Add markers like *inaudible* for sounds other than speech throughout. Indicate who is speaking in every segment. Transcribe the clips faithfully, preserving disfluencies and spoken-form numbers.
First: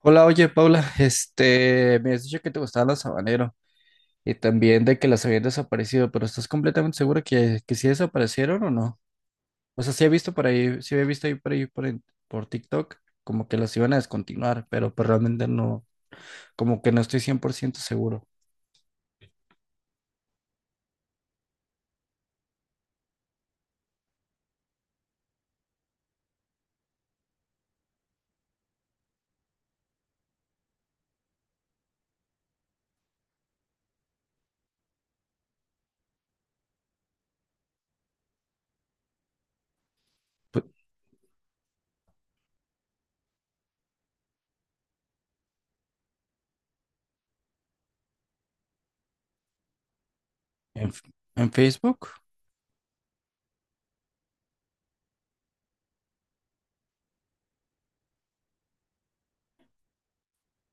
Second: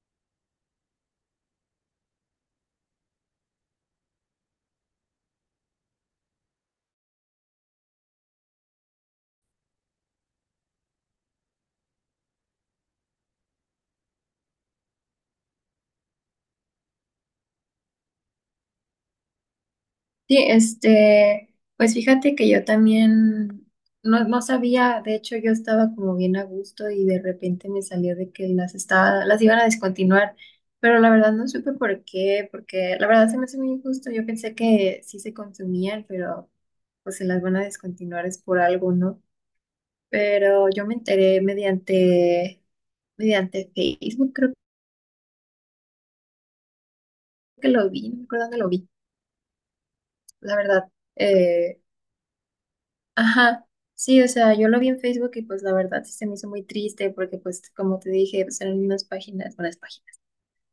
Speaker 1: Hola, oye Paula, este, me has dicho que te gustaban los habaneros y también de que las habían desaparecido, pero ¿estás completamente segura que, que sí desaparecieron o no? O sea, sí he visto por ahí, sí he visto ahí por ahí por, en- por TikTok como que las iban a descontinuar, pero pues realmente no, como que no estoy cien por ciento seguro.
Speaker 2: Sí, este, pues fíjate que yo también no, no sabía, de hecho yo estaba como bien a gusto y de repente me salió de que las estaba, las iban a descontinuar, pero la verdad no supe por qué, porque la verdad se me hace muy injusto, yo pensé que sí se consumían, pero pues se las van a descontinuar es por algo, ¿no?
Speaker 1: Pues,
Speaker 2: Pero yo me enteré mediante, mediante Facebook, creo que lo vi, no me acuerdo dónde lo vi, la verdad.
Speaker 1: ¿En, F- en
Speaker 2: eh,
Speaker 1: Facebook?
Speaker 2: Ajá, sí, o sea, yo lo vi en Facebook y pues la verdad sí se me hizo muy triste porque pues como te dije, pues eran unas páginas, unas páginas,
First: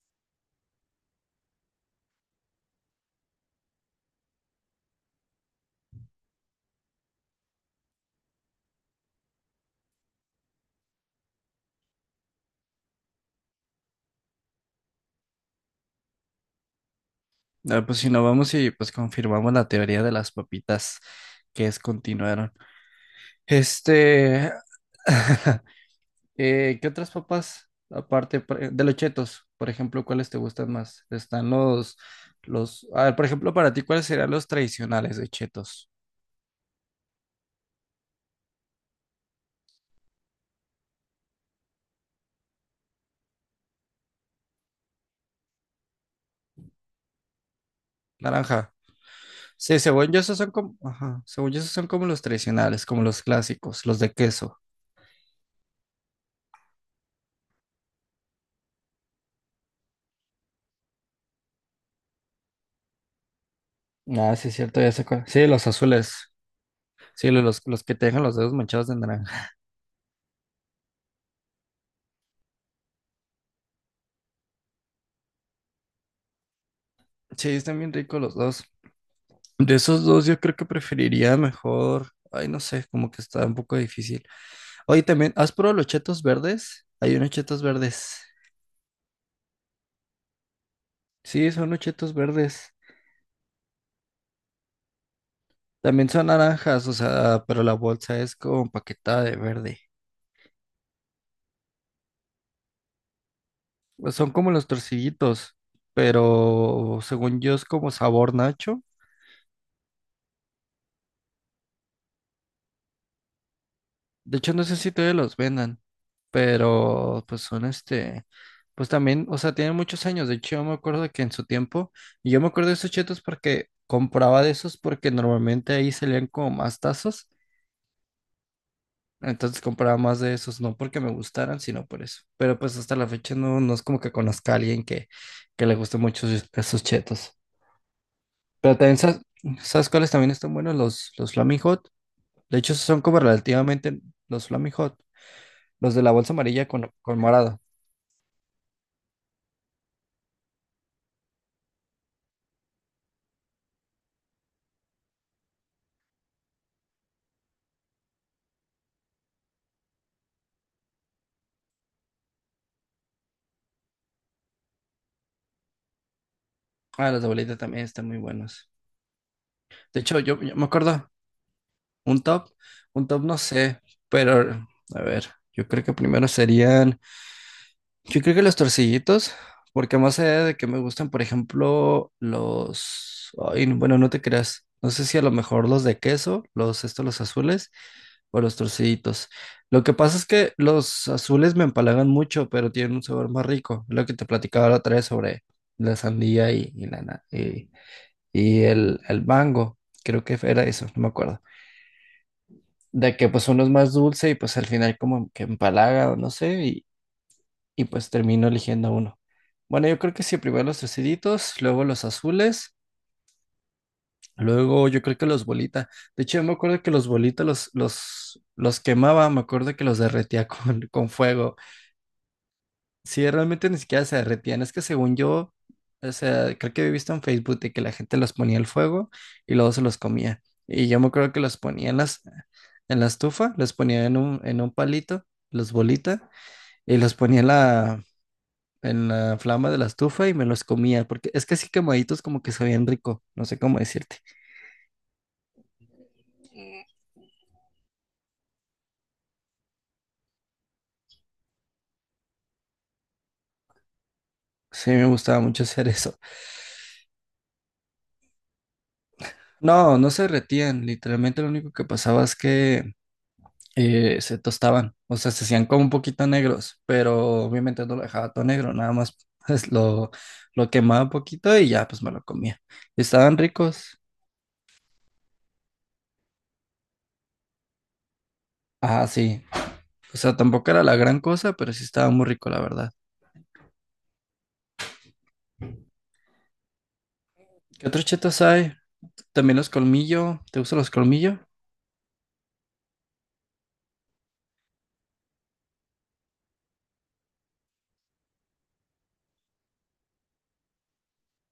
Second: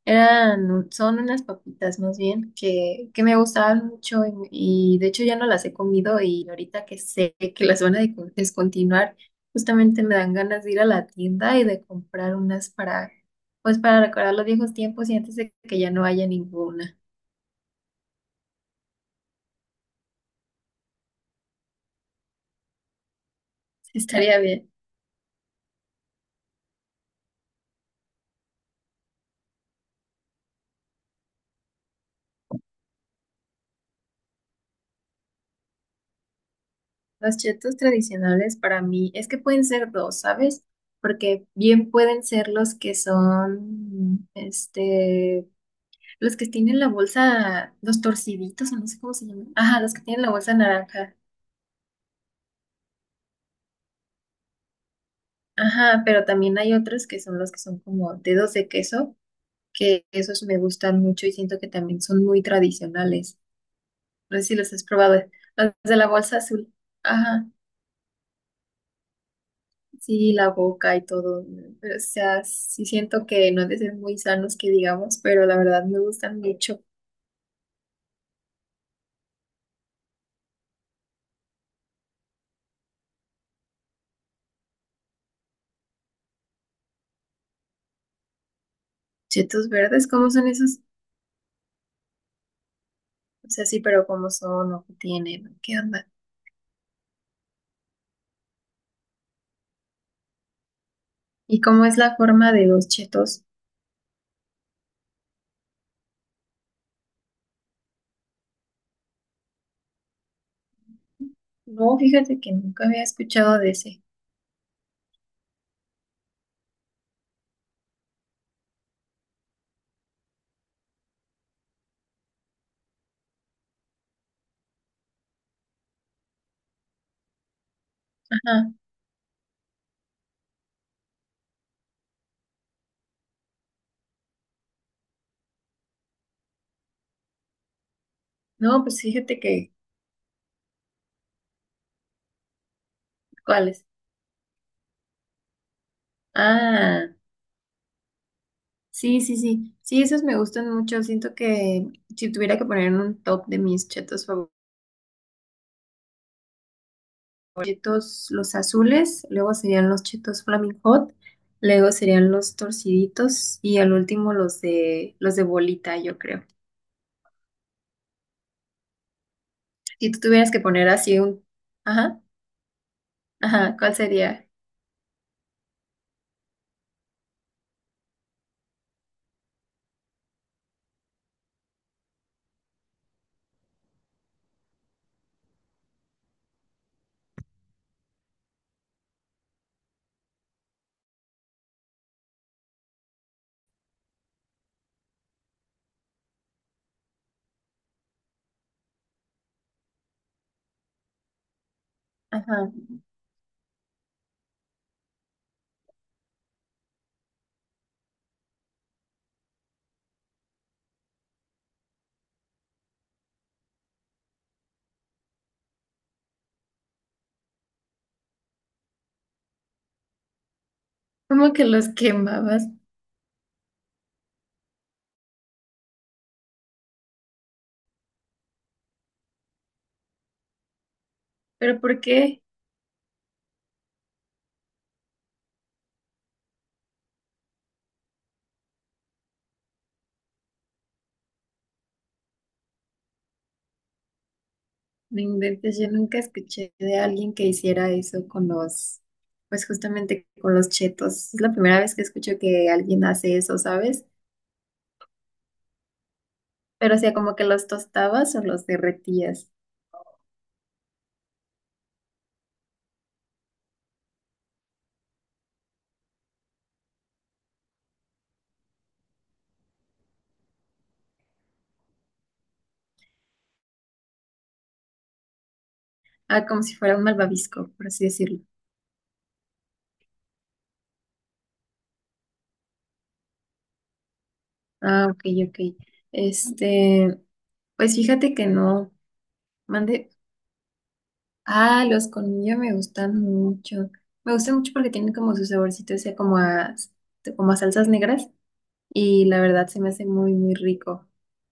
Speaker 2: eran, un- son unas papitas más bien que, que me gustaban mucho y, y de hecho ya no las he comido y ahorita que sé que las van a de- descontinuar, justamente me dan ganas de ir a la tienda y de comprar unas para, pues para recordar los viejos tiempos y antes de que ya no haya ninguna.
Speaker 1: Ah, pues si no vamos y pues confirmamos la teoría de las papitas que descontinuaron.
Speaker 2: *laughs* Estaría
Speaker 1: Este.
Speaker 2: bien.
Speaker 1: *laughs* Eh, ¿qué otras papas, aparte por- de los chetos, por ejemplo, cuáles te gustan más? Están los, los, a ver, por ejemplo, para ti, ¿cuáles serían los tradicionales de chetos?
Speaker 2: Los chetos tradicionales para mí es que pueden ser dos, ¿sabes? Porque bien pueden ser los que son, este, los que tienen la bolsa, los torciditos,
Speaker 1: Naranja.
Speaker 2: o no sé cómo se llaman.
Speaker 1: Sí,
Speaker 2: Ajá, los que
Speaker 1: según yo,
Speaker 2: tienen la
Speaker 1: esos son
Speaker 2: bolsa
Speaker 1: como,
Speaker 2: naranja.
Speaker 1: ajá, según yo, esos son como los tradicionales, como los clásicos, los de queso.
Speaker 2: Ajá, pero también hay otros que son los que son como dedos de queso, que esos me gustan mucho y siento que también son muy tradicionales.
Speaker 1: Ah,
Speaker 2: No sé
Speaker 1: sí, es
Speaker 2: si los
Speaker 1: cierto,
Speaker 2: has
Speaker 1: ya sé
Speaker 2: probado,
Speaker 1: cuál. Sí, los
Speaker 2: los de la
Speaker 1: azules.
Speaker 2: bolsa azul.
Speaker 1: Sí, los,
Speaker 2: Ajá.
Speaker 1: los los que te dejan los dedos manchados de naranja.
Speaker 2: Sí, la boca y todo, ¿no? Pero, o sea, sí siento que no han de ser muy sanos que digamos, pero la verdad me gustan mucho.
Speaker 1: Sí, están bien ricos los dos. De esos dos, yo creo que preferiría mejor. Ay, no sé, como que está un poco difícil. Oye, también, ¿has probado los chetos verdes? Hay unos chetos verdes.
Speaker 2: Chetos verdes, ¿cómo son esos?
Speaker 1: Sí, son los chetos verdes.
Speaker 2: O sea, sí, pero ¿cómo son o qué tienen? ¿Qué onda?
Speaker 1: También son naranjas, o sea, pero la bolsa es como empaquetada de verde.
Speaker 2: ¿Y cómo es la forma de los chetos?
Speaker 1: Pues son como los torcillitos, pero según yo es como sabor nacho.
Speaker 2: No, fíjate que nunca había escuchado de ese.
Speaker 1: De hecho, no sé si todavía los vendan, pero pues son este, pues también, o sea, tienen muchos años. De hecho, yo me acuerdo que en su tiempo, y yo me acuerdo de esos chetos porque compraba de esos porque normalmente ahí salían como más tazos.
Speaker 2: Ajá.
Speaker 1: Entonces compraba más de esos, no porque me gustaran, sino por eso. Pero pues hasta la fecha no, no es como que conozca a alguien que, que le guste mucho esos esos chetos. Pero
Speaker 2: No,
Speaker 1: también,
Speaker 2: pues
Speaker 1: ¿sabes,
Speaker 2: fíjate que,
Speaker 1: ¿sabes cuáles también están buenos? Los, los Flaming Hot. De hecho, son como
Speaker 2: ¿cuáles?
Speaker 1: relativamente los Flaming Hot, los de la bolsa amarilla con,
Speaker 2: Ah,
Speaker 1: con morado.
Speaker 2: sí, sí, sí. Sí, esos me gustan mucho. Siento que si tuviera que poner en un top de mis chetos favoritos, chetos los azules, luego serían los chetos Flaming Hot, luego serían los torciditos y al último los de los de bolita, yo creo.
Speaker 1: Ah, los de bolita también están muy buenos. De
Speaker 2: Si
Speaker 1: hecho,
Speaker 2: tú
Speaker 1: yo,
Speaker 2: tuvieras
Speaker 1: yo
Speaker 2: que
Speaker 1: me
Speaker 2: poner
Speaker 1: acuerdo,
Speaker 2: así un,
Speaker 1: un
Speaker 2: ajá,
Speaker 1: top, un top no
Speaker 2: ajá,
Speaker 1: sé,
Speaker 2: ¿cuál sería?
Speaker 1: pero a ver, yo creo que primero serían, yo creo que los torcillitos, porque más allá de que me gustan, por ejemplo, los, ay, no, bueno, no te creas, no sé si a lo mejor los de queso, los estos, los azules, o los torcillitos. Lo que pasa es que los azules me empalagan mucho, pero tienen un sabor más rico, lo que te platicaba la otra vez sobre la sandía y, y la na- y, y el, el mango, creo que era eso, no me acuerdo,
Speaker 2: Ajá.
Speaker 1: de que pues uno es más dulce y pues al final como que empalaga o no sé, y, y pues termino eligiendo uno. Bueno, yo creo que sí, primero los triceditos, luego los azules, luego yo creo que los bolita. De hecho, yo me acuerdo que los bolitas los, los, los quemaba, me acuerdo que los derretía *laughs* con, con
Speaker 2: Como
Speaker 1: fuego.
Speaker 2: que los quemabas,
Speaker 1: Sí, realmente ni siquiera se derretían. Es que según yo, o sea, creo que he visto en Facebook de que la gente los ponía al fuego y luego se los comía. Y yo me acuerdo que los
Speaker 2: pero
Speaker 1: ponía en
Speaker 2: ¿por
Speaker 1: las,
Speaker 2: qué?
Speaker 1: en la estufa, los ponía en un, en un palito, los bolita, y los ponía en la, en la flama de la estufa y me los comía. Porque es que así quemaditos como que sabían rico, no sé cómo decirte.
Speaker 2: No inventes, yo nunca escuché de alguien que hiciera eso con los, pues justamente con los chetos. Es la primera vez que escucho que alguien hace eso, ¿sabes?
Speaker 1: Sí, me gustaba mucho hacer eso.
Speaker 2: Pero o sea, como que los tostabas o los derretías.
Speaker 1: No, no se derretían. Literalmente lo único que pasaba es que eh, se tostaban, o sea, se hacían como un poquito negros, pero obviamente no lo dejaba todo negro, nada más *laughs* pues, lo, lo quemaba un poquito y ya pues me lo comía. Estaban ricos.
Speaker 2: Ah, como si fuera un malvavisco, por así decirlo.
Speaker 1: Ah, sí. O sea, tampoco era la gran cosa, pero sí estaba muy rico, la verdad.
Speaker 2: Ah, ok, ok. Este,
Speaker 1: ¿Qué
Speaker 2: pues
Speaker 1: otros
Speaker 2: fíjate
Speaker 1: chetos
Speaker 2: que
Speaker 1: hay?
Speaker 2: no.
Speaker 1: También los
Speaker 2: Mande.
Speaker 1: colmillo. ¿Te gustan los colmillo?
Speaker 2: Ah, los colmillos me gustan mucho. Me gustan mucho porque tienen como su saborcito, o sea, como a, como a salsas negras. Y la verdad se me hace muy, muy rico.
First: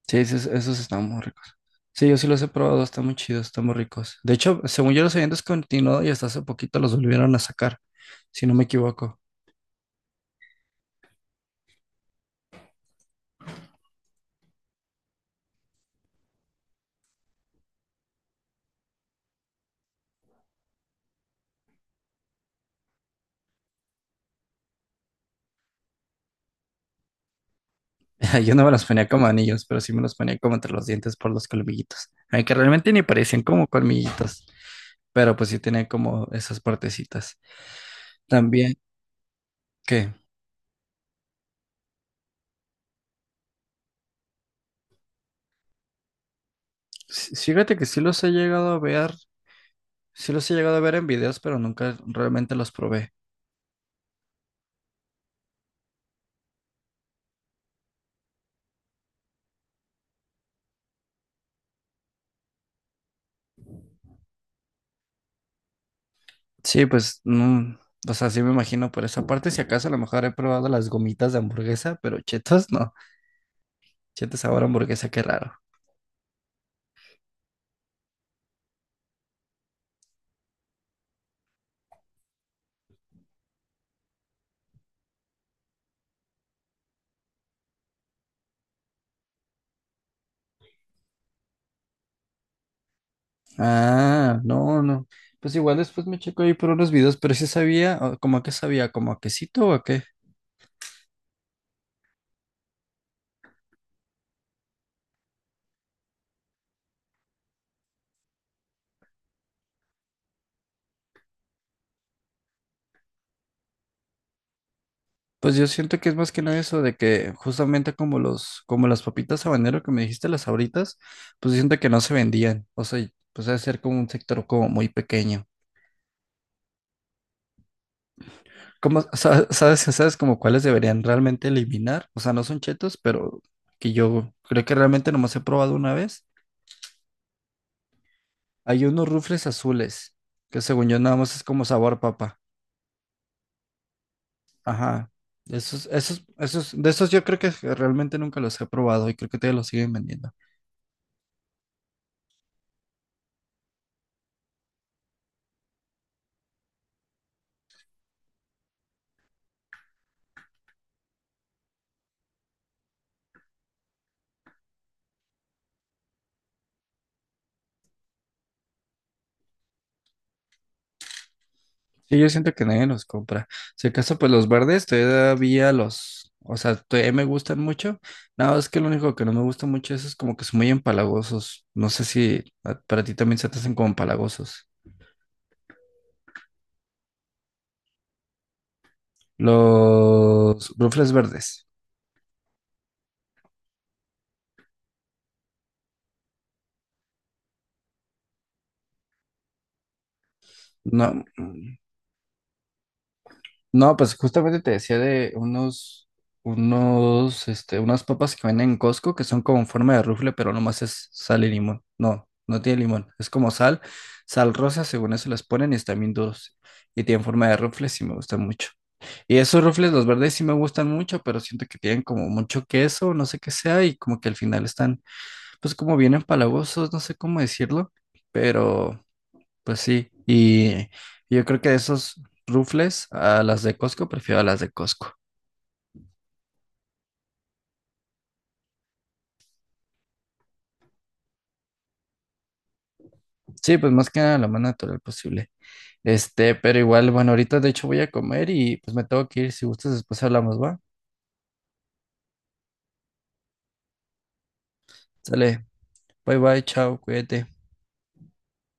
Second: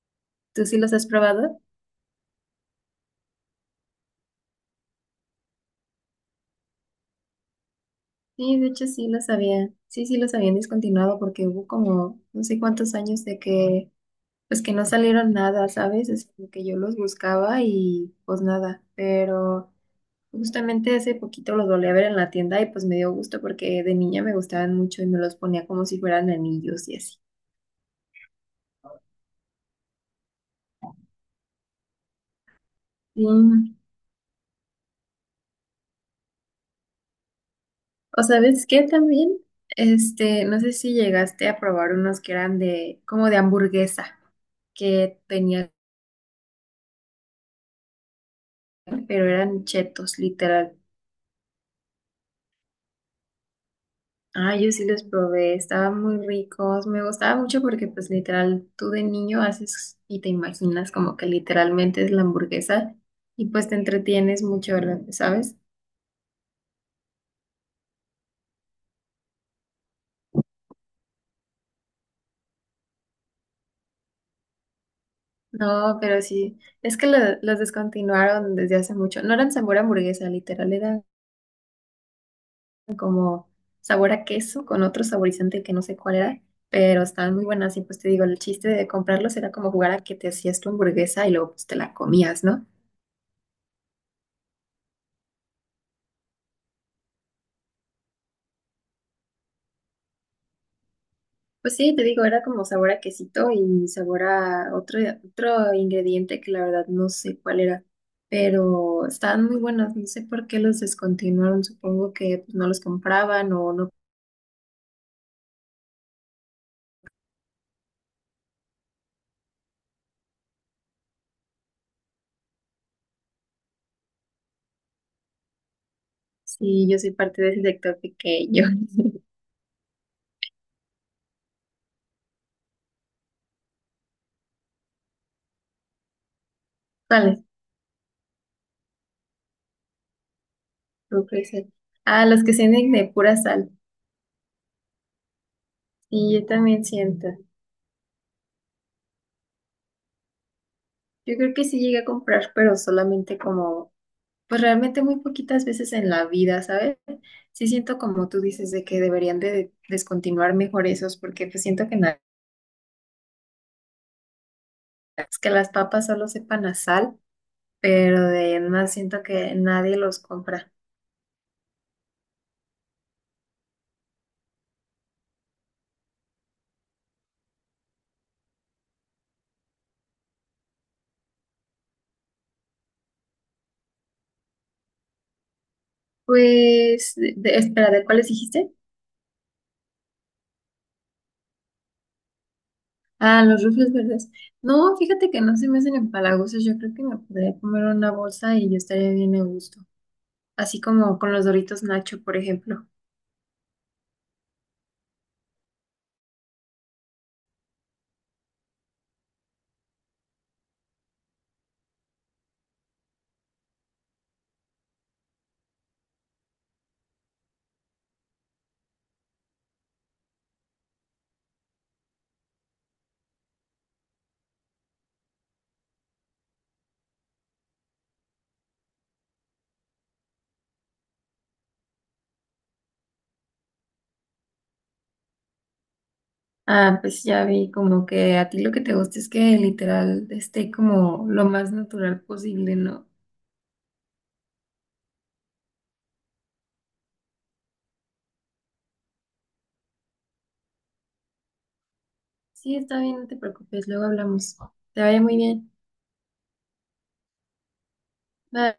Speaker 1: Sí, esos,
Speaker 2: ¿Tú sí
Speaker 1: esos
Speaker 2: los has
Speaker 1: están muy ricos.
Speaker 2: probado?
Speaker 1: Sí, yo sí los he probado, están muy chidos, están muy ricos. De hecho, según yo los habían descontinuado y hasta hace poquito los volvieron a sacar, si no
Speaker 2: Sí,
Speaker 1: me
Speaker 2: de hecho sí
Speaker 1: equivoco.
Speaker 2: los había. Sí, sí los habían descontinuado porque hubo como no sé cuántos años de que, pues que no salieron nada, ¿sabes? Es como que yo los buscaba y pues nada, pero. Justamente hace poquito los volví a ver en la tienda y pues me dio gusto porque de niña me gustaban mucho y me los ponía como si fueran anillos y así.
Speaker 1: *laughs* Yo no me los ponía como anillos, pero sí me los ponía como entre los dientes por los colmillitos. Aunque realmente ni
Speaker 2: Sí.
Speaker 1: parecían como colmillitos, pero pues sí tenían como esas partecitas.
Speaker 2: O sabes
Speaker 1: También
Speaker 2: qué también,
Speaker 1: que,
Speaker 2: este, no sé si llegaste a probar unos que eran de, como de hamburguesa, que tenían,
Speaker 1: sí- fíjate que sí los he llegado a ver,
Speaker 2: pero eran chetos,
Speaker 1: sí los he llegado
Speaker 2: literal.
Speaker 1: a ver en videos, pero nunca realmente los probé.
Speaker 2: Ah, yo sí los probé, estaban muy ricos, me gustaba mucho porque pues literal, tú de niño haces y te imaginas como que literalmente es la hamburguesa y pues te entretienes mucho, ¿sabes?
Speaker 1: Sí, pues no, o sea, sí me imagino por esa parte, si acaso a lo mejor he probado las gomitas de hamburguesa, pero chetos no, chetos sabor a hamburguesa, qué raro.
Speaker 2: No, pero sí, es que lo- los descontinuaron desde hace mucho. No eran sabor a hamburguesa, literal, eran como sabor a queso con otro saborizante que no sé cuál era, pero estaban muy buenas y pues te digo, el chiste de comprarlos era como jugar a que te hacías tu hamburguesa y luego pues te la comías, ¿no?
Speaker 1: Ah, no, no. Pues igual después me checo ahí por unos videos, pero sí sabía, o- como qué sabía, como a quesito o a qué.
Speaker 2: Pues sí, te digo, era como sabor a quesito y sabor a otro, otro ingrediente que la verdad no sé cuál era, pero estaban muy buenas, no sé por qué los descontinuaron, supongo que pues, no los compraban o no.
Speaker 1: Pues yo siento que es más que nada eso de que justamente como los, como las papitas habanero que me dijiste, las Sabritas, pues siento que no se vendían. O sea, pues debe ser como un sector como muy pequeño.
Speaker 2: Sí, yo soy parte de ese sector pequeño.
Speaker 1: ¿Cómo
Speaker 2: *laughs*
Speaker 1: sa- sabes, sabes como cuáles deberían realmente eliminar? O sea, no son chetos, pero que yo creo que realmente nomás he probado una vez.
Speaker 2: ¿Cuáles?
Speaker 1: Hay unos rufles azules, que según yo nada
Speaker 2: No
Speaker 1: más es
Speaker 2: puede
Speaker 1: como
Speaker 2: ser.
Speaker 1: sabor
Speaker 2: Ah,
Speaker 1: papa.
Speaker 2: los que venden de pura sal.
Speaker 1: Ajá. Esos, esos,
Speaker 2: Sí, yo
Speaker 1: esos,
Speaker 2: también
Speaker 1: de esos yo
Speaker 2: siento.
Speaker 1: creo que realmente nunca los he probado y creo que todavía los siguen vendiendo.
Speaker 2: Yo creo que sí llegué a comprar, pero solamente como, pues realmente muy poquitas veces en la vida, ¿sabes? Sí siento como tú dices de que deberían de descontinuar mejor esos, porque pues siento que na- es que las papas solo sepan a sal, pero de más siento que nadie los compra.
Speaker 1: Sí, yo siento que nadie los compra. Si acaso, pues los verdes todavía los, o sea, todavía me gustan mucho. Nada más que lo único que no me gusta mucho es, es como que son muy empalagosos. No sé si a- para ti también se te hacen como empalagosos.
Speaker 2: Pues, de- de- espera, ¿de cuáles dijiste?
Speaker 1: Los rufles verdes.
Speaker 2: Ah, los rufles verdes. No, fíjate que no se me hacen empalagosos. Yo creo que me podría comer una bolsa y yo estaría bien a gusto. Así como
Speaker 1: No.
Speaker 2: con los Doritos Nacho, por ejemplo.
Speaker 1: No, pues justamente te decía de unos, unos, este, unas papas que venden en Costco que son como en forma de rufle, pero nomás es sal y limón. No, no tiene limón. Es como sal, sal rosa, según eso las ponen y están bien duros. Y tienen forma de rufles sí me gustan mucho. Y esos rufles, los verdes sí me gustan mucho, pero siento que tienen como mucho queso, no sé qué sea, y como que al final están, pues como bien empalagosos, no sé cómo decirlo, pero... Pues sí, y yo creo que de esos rufles a las de Costco, prefiero a las de Costco.
Speaker 2: Ah, pues ya vi como que a ti lo que te gusta es que literal esté como lo más natural posible, ¿no?
Speaker 1: Sí, pues más que nada lo más natural posible. Este, pero igual, bueno, ahorita de hecho voy a comer y pues me tengo que ir. Si gustas, después hablamos, ¿va?
Speaker 2: Sí, está bien, no te preocupes. Luego hablamos. Te vaya muy
Speaker 1: Sale,
Speaker 2: bien.
Speaker 1: bye bye, chao, cuídate.
Speaker 2: Bye.